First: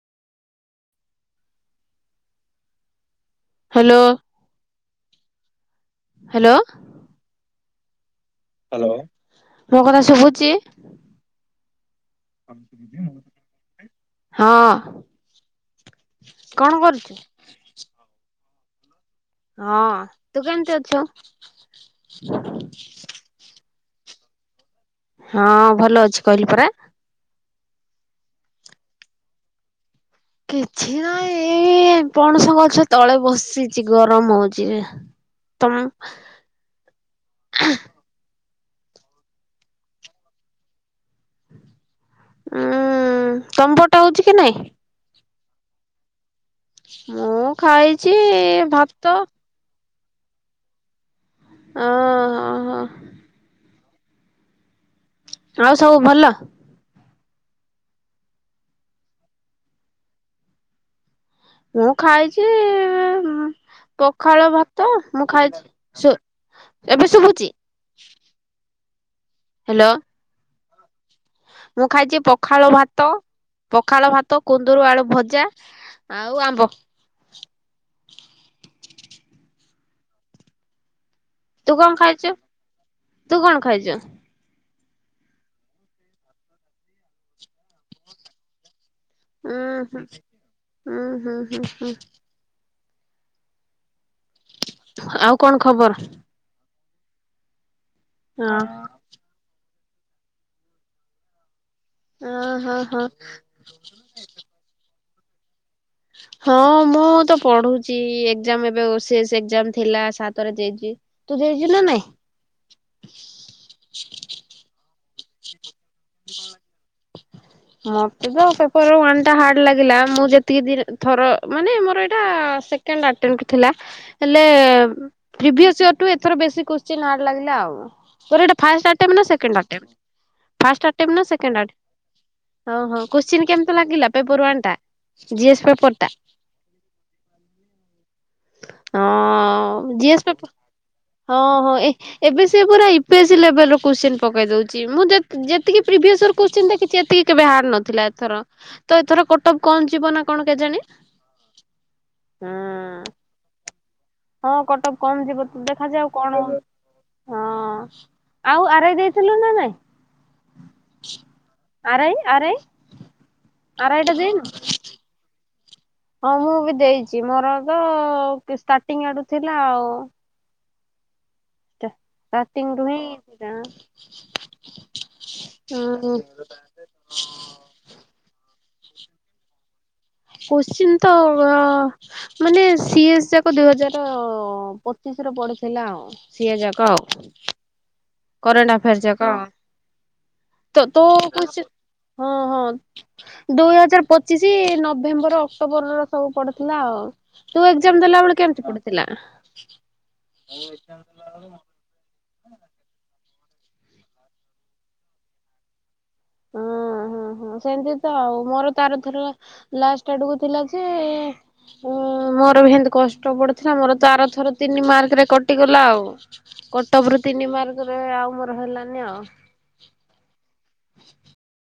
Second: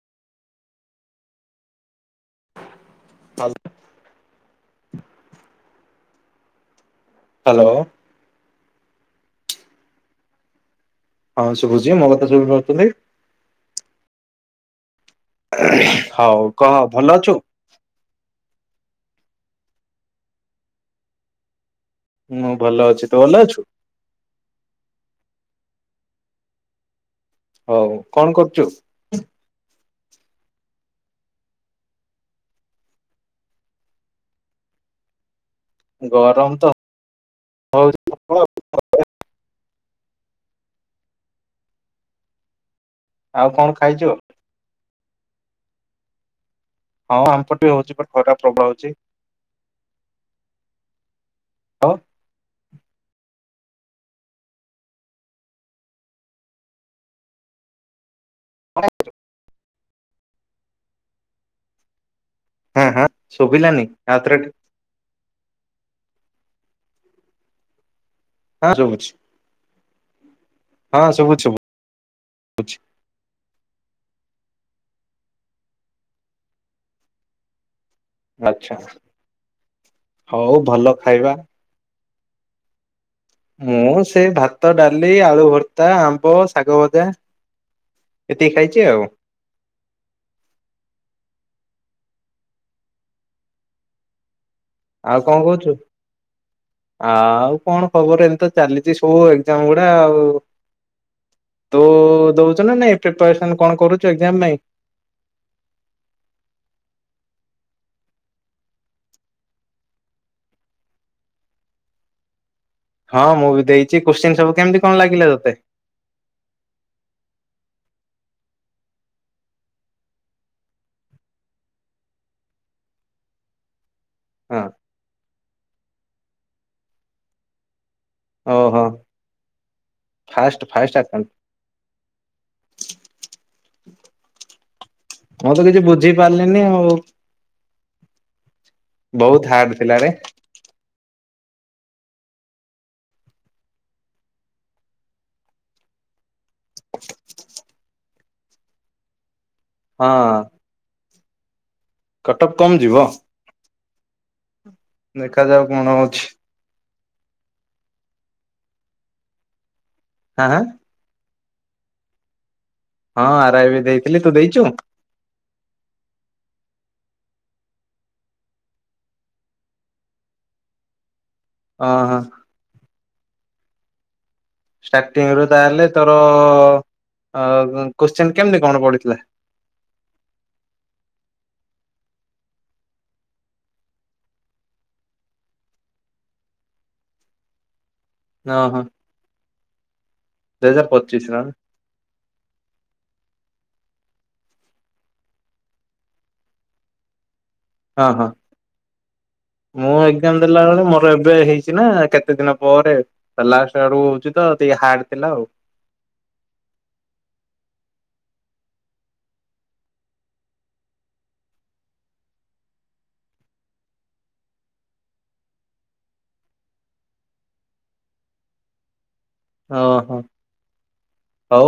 ଆଲ hello hello hello hello, ମୋ କଥା ଶୁଭୁଛି? ହଁ ଶୁଭୁଛି ମୋ କଥା ସବୁ ଭହୁପାରୁଛନ୍ତି? ହଁ ହଉ କଣ କହ କରୁଛୁ? ଭଲ ଅଛୁ? ହଁ ତୁ କେମିତି ଅଛୁ? ମୁଁ ଭଲ ଅଛି, ତୁ ଭଲ ଅଛୁ? ହଁ ଭଲ ଅଛି କହିଲି ପରା? ହଉ କଣ କରୁଛୁ? କିଛି ନହିଁ ଏ ପଣସ ଗଛ ତଳେ ବସିଛି ଗରମ ହଉଛି ଯେ ଗରମ ତ [inaudible] ହଉଛି ପ୍ରବଳ ଆଉ ଉୁଁ କଣ [unintelligible] ଖାଇଛୁ ହଉଛି କି ନାଇଁ? ହଁ ଆମ ମୁଁ ପଟେ ହଉଛି ଖାଇଛି ଖରା ପ୍ରବଳ ହଉଛି ଭାତ ଅ ଆଉ ଆଉ ସବୁ ଭଲ? । ମୁଁ ଖାଇଛି ହଁ ହଁ ଶୁଭିଲାନି ଆଉଥରେ ପଖାଳ ଭା ତ ମୁଁ ଖାଇଛି ଏବେ ଶୁଭୁଛି। ହଁ ଶୁଭୁଛି। ହ୍ୟାଲୋ ହଁ ସୁବୁଛି। ମୁଁ ଖାଇଛି ପଖାଳ ଭାତ, ପଖାଳ ଭାତ କୁନ୍ଦୁରୁ ଆଳୁ ଭଜା, ଆଉ ଆମ୍ବ। ଆଛା ହଉ ଭଲ ଖାଇବା। ତୁ କଣ ଖାଇଛୁ? ତୁ କଣ ମୁଁ ଖାଇଛୁ? ସେ ଭା ଭାତ, ଡାଲି, ଆ ଳୁ ଭର୍ତ୍ତା, ଆମ୍ବ, ଶାଗ ଭଜା, ଏତିକି ଖାଇଛି ଆଉ। ଓଁହ୍ନୁ ହୁଁ, ହୁଁ ହୁଁ, ହୁଁ ହୁଁ ଆଉ କଣ କହୁଛୁ? ଆଉ କଣ ଖବର ଏମି ତ ହଁ ଚାଲିଛି ତୋ ଏଜାମ ଗୁଡା ଆଉ ତୁ ହଁ ଦଉଛୁ ହଁ ନା ନାଇଁ ହଁ ପ୍ରିପାରେସନ କଣ କରୁ ଛୁ ଏକଜାମ ପାଁଇ? ହଁ ମୁଁ ତ ପଢୁଛି ଏକ୍ଜାମ ଏବେ ଓ ଏଜାମ ଥିଲା ସାତରେ ଯାଇଛି। ତୁ ଦେଇଛୁ ନା ନାଇଁ? ହଁ ମୁଁ ବି ଦେଇଛି କୋଶ୍ଚିିନ ସବୁ କେମିତି କଣ ଲାଗିଲା ତୋତେ? ମତେ ତ ପେପର ୱାନ୍ଟା ହାର୍ଡ ଲାଗିଲା ମୁଁ ଯେତିକି ଦି ଥର ମାନେ ମୋର ଏଇଟା ସେ କେଣ୍ଡ ଆଟେଣ୍ଟ ଥିଲା। ହେଲେ ହଁ ଫ୍ରିଭିଅସ ୟର୍ ଟୁ ଏଥର ବେଶୀ କୋଷ୍ଚିନ୍ ହାର୍ଡ ଲାଗିଲା ଆଉ। ତୋର ଏଟା ଓହୋ ଫାଷ୍ଟ ଆଟେମ୍ ନା ସେକେଣ୍ଡ ଆଟେମ୍ ଫାଷ୍ଟ ଆଟେମ୍ ନା ସେକେଣ୍ଡ ଆଟ ହଉ ହଉ କୋଶ୍ଚିନ କେମିତି ଲାଗିଲା ପେପର ୱାନ୍ ଟା? ମୁଁ ଜିଏସ୍ ତ କିଛି ପେପର ଟା ବୁଝି ପାରିଲିନି ଆଉ। ବହୁତ ହାର୍ଡ ହଁ ଥିଲାରେ ଜିଏସ୍ ପେପର୍ ହଁ ହଁ ଏ ଏବେ ସେ ପୁରା ଇପେଜି ଲେବଲ୍ ର କୋଶ୍ଚିନ୍ ପକେଇ ଦଉଚି ମୁଁ ଯେ ଯେତିକି ପ୍ରିଭିଅସର୍ କୋଷ୍ଚିନ୍ ଦେଖିଛି ଏତି କେବେ ହାର୍ ନଥିଲା ଏଥର ତ ଏଥର କଟପ କମ ହଁ ଯିବ ନା କଣ କେଜାଣି। କଟପ କମ୍ ଯିବ। ହୁଁ ହଁ କଟପ୍ କମ୍ ଯିବ ତ କଣ ଦେଖାଯାଉ ହଉଛି। କଣ ହଁ ଆଉ ଆର୍ ଆଇ ଦେଇଥିଲେନା ନାଇଁ। ଆଁ ହଁ। R I R I. ହଁ ଆର ଆଇ ବି ଦେଇଥିଲେ ତୁ ଦେଇଚୁ? ହଁ ମୁଁ ବି ଦେଇଚି ମୋର ଏବେ ଷ୍ଟାର୍ଟିଂ ଆଡୁ ଥିଲା ଆଉ। ଓହୋ। ଷ୍ଟାଟିଙ୍ଗ ରୁ ହିଁ ଥିଲା। ଷ୍ଟାର୍ଟିଂ ରୁ ତାହେଲେ ତୋର ଅ କୋଶ୍ଚିନ କେମିତି କଣ ପଡିଥିଲା? କୋଶ୍ଚିିନ ତ ଅ ମାନେ ସିଏସ୍ ଯାକ ଦୁଇ ହଜାର ପଚିଶର ପଡିଥିଲା ଆଉ। ସିଏ ଯାକ ଆଉ। କରେଣ୍ଟ ଓହୋ ଅଫେୟର୍ ଯାକ ଦୁଇ ତ ହଜାର କୁ ପଚିଶ ର କିଛି ହଁ ହଁ। ଦୁଇ ହଜାର ପଚିଶି ନଭେମ୍ବର ଅକ୍ଟୋବରର ସବୁ ପଡ଼ିଥିଲା ଆଉ। ତୁ ଏକ୍ସାମ୍ ହଁ ଦେଲା ହଁ। ବେଳେ କେମିତି ପଡିଥିଲା? ମୁଁ ଏକ୍ଜାମ ଦେଲା ବେଳେ ମୋର ଏବେ ହେଇଛି ନା କେତେ ଦିନ ପରେ ତା ଲାଷ୍ଟ ଆଡୁ ହଉଛି ତ ଟିକେ ହାର୍ଡ ଥିଲା ଆଉ। ହଁ ହଁ। ଓ ହୋ ସେମିତି ତ ଆଉ, ମୋର ତାର ଥର ଲାଷ୍ଟ ଆଡକୁ ଥିଲା ଯେ ଉଁ ମୋର ବି ହେମତି କଷ୍ଟ ପଡିଥିଲା ମୋର ତ ଆର ଥର ତିନି ମାର୍କ ରେ କଟିଗଲା ଆଉ। କଟପ୍ ରୁ ତିନି ମାର୍କରେ ଆଉ ମୋର ହେଲାନି ଆଉ। ଓହୋ। [inaudible]